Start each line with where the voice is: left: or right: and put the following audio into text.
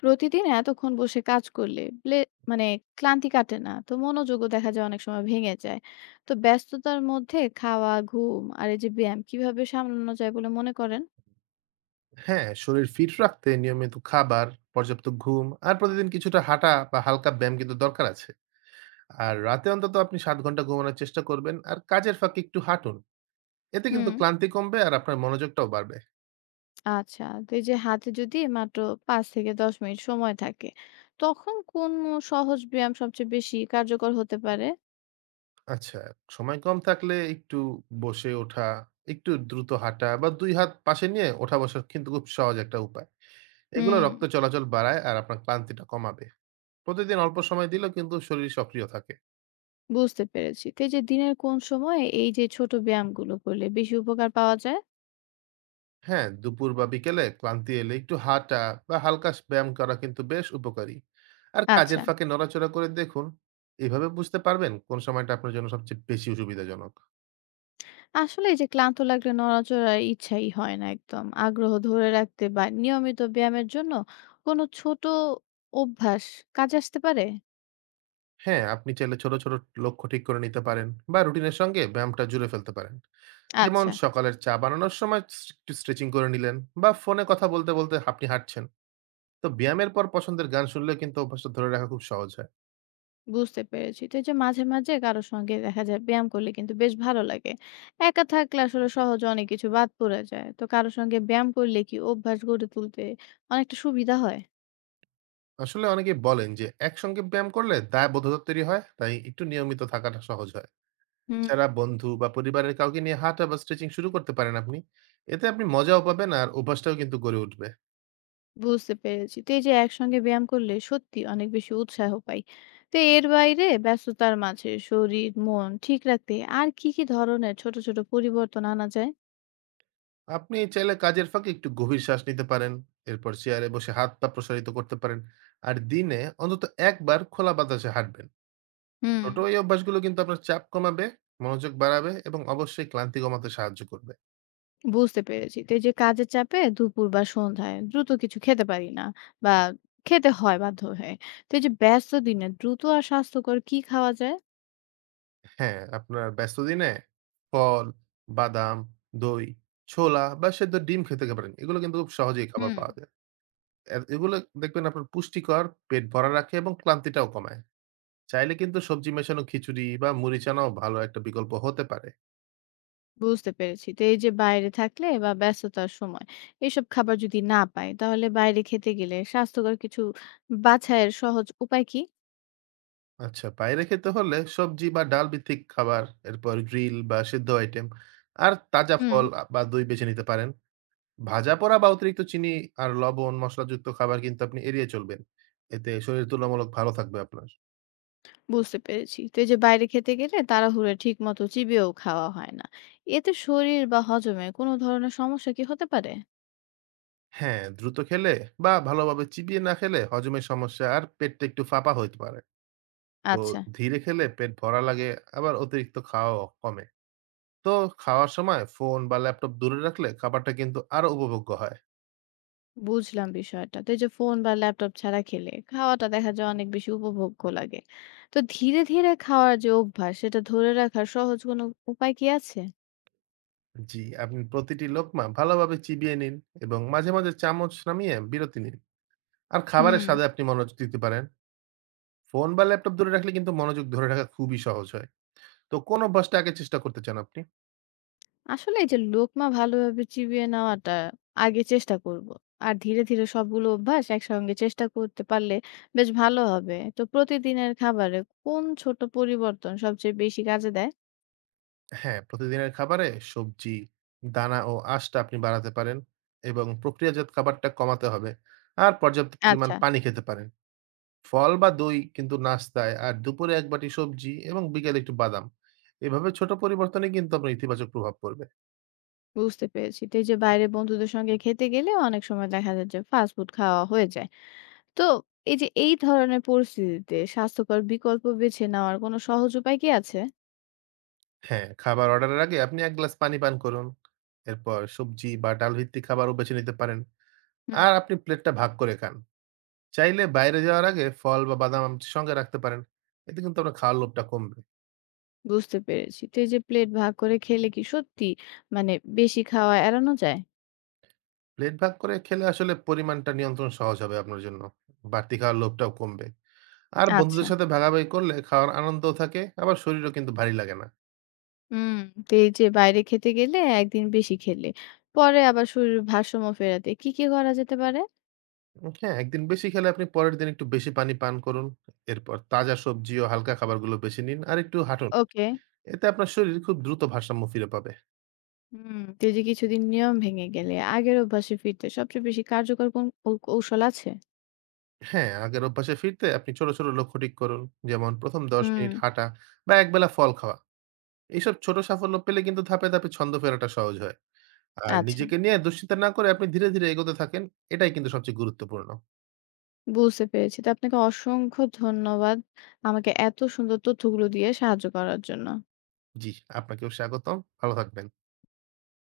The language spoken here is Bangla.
left: প্রতিদিন এতক্ষণ বসে কাজ করলে ব্লে- মানে ক্লান্তি কাটে না, তো মনোযোগও দেখা যায় অনেক সময় ভেঙে যায়। তো ব্যস্ততার মধ্যে খাওয়া, ঘুম আর এই যে ব্যায়াম কিভাবে সামলানো যায় বলে মনে করেন?
right: হ্যাঁ শরীর ফিট রাখতে নিয়মিত খাবার পর্যাপ্ত ঘুম আর প্রতিদিন কিছুটা হাঁটা বা হালকা ব্যায়াম কিন্তু দরকার আছে। আর রাতে অন্তত আপনি ৭ ঘন্টা ঘুমানোর চেষ্টা করবেন আর কাজের ফাঁকে একটু হাঁটুন। এতে
left: হুম।
right: কিন্তু ক্লান্তি কমবে আর আপনার মনোযোগটাও বাড়বে।
left: আচ্ছা, তো এই যে হাতে যদি মাত্র পাঁচ থেকে দশ মিনিট সময় থাকে, তখন কোন সহজ ব্যায়াম সবচেয়ে বেশি কার্যকর হতে পারে?
right: আচ্ছা, সময় কম থাকলে একটু বসে ওঠা, একটু দ্রুত হাঁটা বা দুই হাত পাশে নিয়ে ওঠা বসা কিন্তু খুব সহজ একটা উপায়। এগুলো
left: হুম,
right: রক্ত চলাচল বাড়ায় আর আপনার ক্লান্তিটা কমাবে। প্রতিদিন অল্প সময় দিলেও কিন্তু শরীর সক্রিয় থাকে।
left: বুঝতে পেরেছি। তো এই যে দিনের কোন সময় এই যে ছোট ব্যায়ামগুলো করলে বেশি উপকার পাওয়া যায়?
right: হ্যাঁ, দুপুর বা বিকেলে ক্লান্তি এলে একটু হাঁটা বা হালকা ব্যায়াম করা কিন্তু বেশ উপকারী। আর
left: আচ্ছা।
right: কাজের ফাঁকে নড়াচড়া করে দেখুন। এভাবে বুঝতে পারবেন কোন সময়টা আপনার জন্য সবচেয়ে বেশি সুবিধাজনক।
left: আসলে এই যে ক্লান্ত লাগলে নড়াচড়ার ইচ্ছাই হয় না একদম। আগ্রহ ধরে রাখতে বা নিয়মিত ব্যায়ামের জন্য কোনো ছোট অভ্যাস কাজে আসতে পারে?
right: হ্যাঁ, আপনি চাইলে ছোট ছোট লক্ষ্য ঠিক করে নিতে পারেন বা রুটিনের সঙ্গে ব্যায়ামটা জুড়ে ফেলতে পারেন। যেমন
left: আচ্ছা,
right: সকালের চা বানানোর সময় একটু স্ট্রেচিং করে নিলেন, বা ফোনে কথা বলতে বলতে আপনি হাঁটছেন। তো ব্যায়ামের পর পছন্দের গান শুনলে কিন্তু অভ্যাসটা ধরে রাখা খুব সহজ হয়।
left: বুঝতে পেরেছি। তো এই যে মাঝে, মাঝে কারো সঙ্গে দেখা যায় ব্যায়াম করলে কিন্তু বেশ ভালো লাগে। একা থাকলে আসলে সহজে অনেক কিছু বাদ পড়ে যায়। তো কারো সঙ্গে ব্যায়াম করলে কি অভ্যাস গড়ে তুলতে অনেকটা সুবিধা হয়?
right: আসলে অনেকে বলেন যে একসঙ্গে ব্যায়াম করলে দায়বোধতা তৈরি হয়, তাই একটু নিয়মিত থাকাটা সহজ হয়।
left: হুম,
right: এছাড়া বন্ধু বা পরিবারের কাউকে নিয়ে হাঁটা বা স্ট্রেচিং শুরু করতে পারেন আপনি। এতে আপনি মজাও পাবেন আর অভ্যাসটাও কিন্তু গড়ে উঠবে।
left: বুঝতে পেরেছি। তো এই যে একসঙ্গে ব্যায়াম করলে সত্যি অনেক বেশি উৎসাহ পাই। তো এর বাইরে ব্যস্ততার মাঝে শরীর, মন ঠিক রাখতে আর কি, কি ধরনের ছোট, ছোট পরিবর্তন আনা যায়?
right: আপনি চাইলে কাজের ফাঁকে একটু গভীর শ্বাস নিতে পারেন। এরপর চেয়ারে বসে হাত-পা প্রসারিত করতে পারেন। আর দিনে অন্তত একবার খোলা বাতাসে হাঁটবেন।
left: হুম,
right: ছোট এই অভ্যাসগুলো কিন্তু আপনার চাপ কমাবে, মনোযোগ বাড়াবে এবং অবশ্যই ক্লান্তি কমাতে সাহায্য করবে।
left: বুঝতে পেরেছি। তো এই যে কাজের চাপে দুপুর বা সন্ধ্যায় দ্রুত কিছু খেতে পারি না, বা খেতে হয় বাধ্য হয়ে। তো এই যে ব্যস্ত দিনে দ্রুত আর স্বাস্থ্যকর কি খাওয়া যায়?
right: হ্যাঁ, আপনার ব্যস্ত দিনে ফল, বাদাম, দই, ছোলা বা সেদ্ধ ডিম খেতে পারেন। এগুলো কিন্তু খুব সহজেই খাবার
left: হুম,
right: পাওয়া যায়। এগুলো দেখবেন আপনার পুষ্টিকর, পেট ভরা রাখে এবং ক্লান্তিটাও কমায়। চাইলে কিন্তু সবজি মেশানো খিচুড়ি বা মুড়ি চানাও ভালো একটা বিকল্প হতে পারে।
left: বুঝতে পেরেছি। তো এই যে বাইরে থাকলে বা ব্যস্ততার সময় এসব খাবার যদি না পাই, তাহলে বাইরে খেতে গেলে স্বাস্থ্যকর কিছু বাছাইয়ের সহজ উপায় কি?
right: আচ্ছা, বাইরে খেতে হলে সবজি বা ডাল ভিত্তিক খাবার, এরপর গ্রিল বা সিদ্ধ আইটেম আর তাজা
left: হুম,
right: ফল বা দই বেছে নিতে পারেন। ভাজা পোড়া বা অতিরিক্ত চিনি আর লবণ, মসলাযুক্ত খাবার কিন্তু আপনি এড়িয়ে চলবেন। এতে শরীর তুলনামূলক ভালো থাকবে আপনার।
left: বুঝতে পেরেছি। তো এই যে বাইরে খেতে গেলে তাড়াহুড়ো, ঠিক মতো চিবিয়েও খাওয়া হয় না। এতে শরীর বা হজমে কোনো ধরনের সমস্যা কি হতে পারে?
right: হ্যাঁ, দ্রুত খেলে বা ভালোভাবে চিবিয়ে না খেলে হজমের সমস্যা আর পেটটা একটু ফাঁপা হইতে পারে। তো
left: আচ্ছা,
right: ধীরে খেলে পেট ভরা লাগে, আবার অতিরিক্ত খাওয়াও কমে। তো খাওয়ার সময় ফোন বা ল্যাপটপ দূরে রাখলে খাবারটা কিন্তু আরো উপভোগ্য হয়।
left: বুঝলাম বিষয়টা। তো এই যে ফোন বা ল্যাপটপ ছাড়া খেলে খাওয়াটা দেখা যায় অনেক বেশি উপভোগ্য লাগে। তো ধীরে ধীরে খাওয়ার যে অভ্যাস সেটা ধরে রাখার সহজ কোনো উপায় কি আছে?
right: জি, আপনি প্রতিটি লোকমা ভালোভাবে চিবিয়ে নিন এবং মাঝে মাঝে চামচ নামিয়ে বিরতি নিন। আর
left: হুম।
right: খাবারের স্বাদে আপনি মনোযোগ দিতে পারেন। ফোন বা ল্যাপটপ দূরে রাখলে কিন্তু মনোযোগ ধরে রাখা খুবই সহজ হয়। তো কোন অভ্যাসটা আগে চেষ্টা করতে চান আপনি?
left: আসলে এই যে লোকমা ভালোভাবে চিবিয়ে নেওয়াটা আগে চেষ্টা করব, আর ধীরে ধীরে সবগুলো অভ্যাস একসঙ্গে চেষ্টা করতে পারলে বেশ ভালো হবে। তো প্রতিদিনের খাবারে কোন ছোট পরিবর্তন সবচেয়ে বেশি কাজে দেয়?
right: হ্যাঁ, প্রতিদিনের খাবারে সবজি, দানা ও আঁশটা আপনি বাড়াতে পারেন এবং প্রক্রিয়াজাত খাবারটা কমাতে হবে। আর পর্যাপ্ত পরিমাণ
left: আচ্ছা,
right: পানি খেতে পারেন। ফল বা দই কিন্তু নাস্তায়, আর দুপুরে ১ বাটি সবজি এবং বিকেলে একটু বাদাম। এভাবে ছোট পরিবর্তনে কিন্তু আপনার ইতিবাচক প্রভাব পড়বে।
left: বুঝতে পেরেছি। তো এই যে বাইরে বন্ধুদের সঙ্গে খেতে গেলে অনেক সময় দেখা যায় যে ফাস্ট ফুড খাওয়া হয়ে যায়। তো এই যে এই ধরনের পরিস্থিতিতে স্বাস্থ্যকর বিকল্প বেছে নেওয়ার কোনো সহজ উপায় কি আছে?
right: হ্যাঁ, খাবার অর্ডারের আগে আপনি ১ গ্লাস পানি পান করুন। এরপর সবজি বা ডাল ভিত্তিক খাবারও বেছে নিতে পারেন।
left: হুম,
right: আর আপনি প্লেটটা ভাগ করে খান। চাইলে বাইরে যাওয়ার আগে ফল বা বাদাম আম সঙ্গে রাখতে পারেন। এতে কিন্তু আপনার খাওয়ার লোভটা কমবে।
left: বুঝতে পেরেছি। তো এই যে প্লেট ভাগ করে খেলে কি সত্যি মানে বেশি খাওয়া এড়ানো যায়?
right: প্লেট ভাগ করে খেলে আসলে পরিমাণটা নিয়ন্ত্রণ সহজ হবে আপনার জন্য। বাড়তি খাওয়ার লোভটাও কমবে। আর
left: আচ্ছা।
right: বন্ধুদের সাথে ভাগাভাগি করলে খাওয়ার আনন্দও থাকে, আবার শরীরও কিন্তু ভারী লাগে না।
left: হুম। তো এই যে বাইরে খেতে গেলে একদিন বেশি খেলে, পরে আবার শরীরের ভারসাম্য ফেরাতে কি, কি করা যেতে পারে?
right: হ্যাঁ, একদিন বেশি খেলে আপনি পরের দিন একটু বেশি পানি পান করুন। এরপর তাজা সবজি ও হালকা খাবারগুলো বেশি নিন আর একটু হাঁটুন।
left: ওকে।
right: এতে আপনার শরীর খুব দ্রুত ভারসাম্য ফিরে পাবে।
left: হুম। তো এই যে কিছুদিন নিয়ম ভেঙে গেলে আগের অভ্যাসে ফিরতে সবচেয়ে বেশি কার্যকর কোন কৌশল আছে?
right: হ্যাঁ, আগের অভ্যাসে ফিরতে আপনি ছোট, ছোট লক্ষ্য ঠিক করুন। যেমন ১ম ১০
left: হুম,
right: মিনিট হাঁটা বা একবেলা ফল খাওয়া। এইসব ছোট সাফল্য পেলে কিন্তু ধাপে, ধাপে ছন্দ ফেরাটা সহজ হয়। আর
left: আচ্ছা।
right: নিজেকে নিয়ে দুশ্চিন্তা না করে আপনি ধীরে, ধীরে এগোতে থাকেন। এটাই কিন্তু সবচেয়ে গুরুত্বপূর্ণ।
left: বুঝতে পেরেছি। তো আপনাকে অসংখ্য ধন্যবাদ আমাকে এত সুন্দর তথ্যগুলো দিয়ে সাহায্য করার জন্য।
right: জি, আপনাকেও স্বাগতম। ভালো থাকবেন।